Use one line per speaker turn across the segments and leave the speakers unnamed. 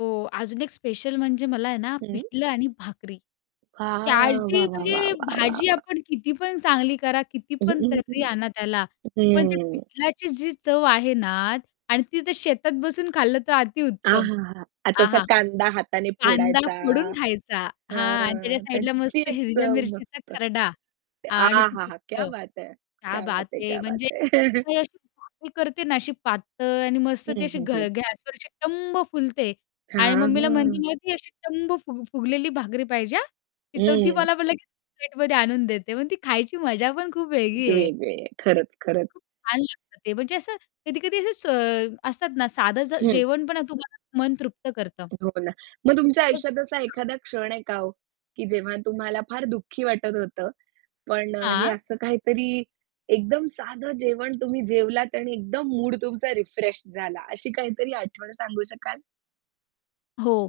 हो, अजून एक स्पेशल म्हणजे मला आहे ना,
हं.
पिठलं आणि भाकरी. ते
वाह!
अशी
वाह! वाह! वाह!
म्हणजे
वाह! वाह!
भाजी
वाह!
आपण किती पण चांगली करा किती
हं.
पण
हं.
तर्री आणा त्याला,
हं.
पण ते
हम्म.
पिठल्याची जी चव आहे ना आणि ती ते शेतात बसून खाल्लं तर अति उत्तम.
आहाहा! आता असा
आहाहा!
कांदा हाताने
कांदा
फोडायचा.
फोडून खायचा, हां आणि त्याच्या
हां,
साईडला
त्याची
मस्त हिरव्या
चव
मिरचीचा
मस्त.
खर्डा आणि ते
आहाहा! क्या
पिठलं.
बात है!
क्या
क्या बात
बात
है!
है.
क्या
म्हणजे
बात है!
[unintelligible] अशी करते ना अशी पातळ आणि मस्त ती
हं,
अशी
हं,
घ
हं.
गॅसवर अशी टम्म फुलते आणि
हां,
मम्मीला म्हणते
हां.
ना ती अशी टम्म फु फुगलेली भाकरी पाहिजे हां! तर ती
हं.
मला मग लगेच प्लेटमध्ये आणून देते. मग ती खायची मजा पण खूप वेगळी आहे.
वेगळी आहे. खरंच, खरंच.
खूप छान लागतं ते, म्हणजे असं कधी-कधी असं स असतात ना साधं जे
हं.
जेवण पण तुम्हाला मन तृप्त करतं.
हो ना. मग तुमच्या
तोच
आयुष्यात असा
हां.
एखादा क्षण आहे का हो? की जेव्हा तुम्हाला फार दुःखी वाटत होतं. पण अ, हे
हां.
असं काहीतरी एकदम साधं जेवण तुम्ही जेवलात आणि एकदम मूड तुमचा रिफ्रेश झाला, अशी काहीतरी आठवण सांगू शकाल?
हो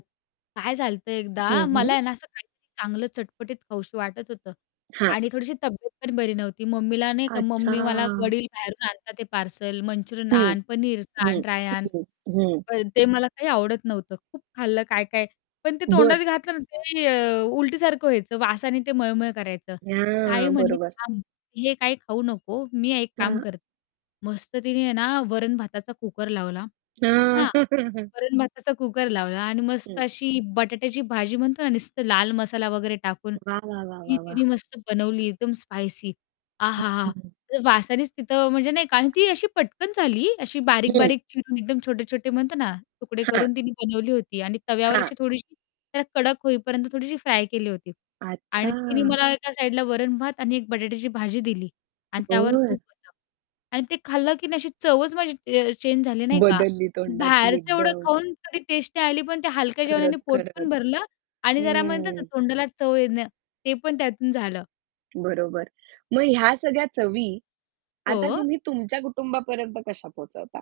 काय झालं होतं एकदा,
हं, हं.
मला आहे ना असं काहीतरी चांगलं चटपटीत खावंसं वाटत होतं
हां.
आणि थोडीशी तब्येत पण बरी नव्हती. मम्मीला नाही का मम्मी मला
अच्छा.
वडील बाहेरून आणतात ते पार्सल. मंचुरियन
हं.
आण, पनीर
हं.
आण, ड्राय आण
हं. हं.
पण ते मला काही आवडत नव्हतं. खूप खाल्लं काय-काय, पण ते
बरं.
तोंडात घातलं ना ते अ, उलटीसारखं व्हायचं. वासाने ते मळमळ करायचं. ताई
हां,
म्हणाली,
बरोबर.
"थांब हे काही खाऊ नको, मी एक काम
हां.
कर" मस्त तिने आहे ना, वरण-भाताचा कुकर लावला,
हां.
हां? वरण-भाताचा कुकर लावला आणि मस्त
हं.
अशी बटाट्याची भाजी म्हणतो ना नुसतं लाल मसाला वगैरे टाकून,
वाह! वाह! वाह!
ती
वाह! वाह!
तिने मस्त बनवली, एकदम स्पायसी.
हं,
आहाहा!
हं.
ते वासानेच तिथं म्हणजे नाही का आणि ती अशी पटकन झाली, अशी
हं.
बारीक-बारीक चिरून, एकदम छोटे-मोठे म्हणतो ना तुकडे
हां.
करून तिने बनवली होती आणि तव्यावर
हां.
अशी थोडीशी त्याला कडक होईपर्यंत थोडीशी फ्राय केली होती आणि तिने
अच्छा!
मला एका साईडला वरण-भात आणि एक बटाट्याची भाजी दिली आणि त्यावर
बरं.
तूप होतं. आणि ते खाल्लं की नाही अशी चवच माझी च अ, चेंज झाली, नाही का.
बदलली तोंडाची
बाहेरचं एवढं
एकदम.
खाऊन कधी टेस्टी आली, पण ते हलक्या जेवणाने
खरंच,
पोट पण
खरंच.
भरलं आणि जरा म्हणतात ना
हं.
तोंडाला चव येणं, ते पण त्यातून झालं.
बरोबर. मग ह्या सगळ्या चवी, आता
हो.
तुम्ही तुमच्या कुटुंबापर्यंत कशा पोहचवता?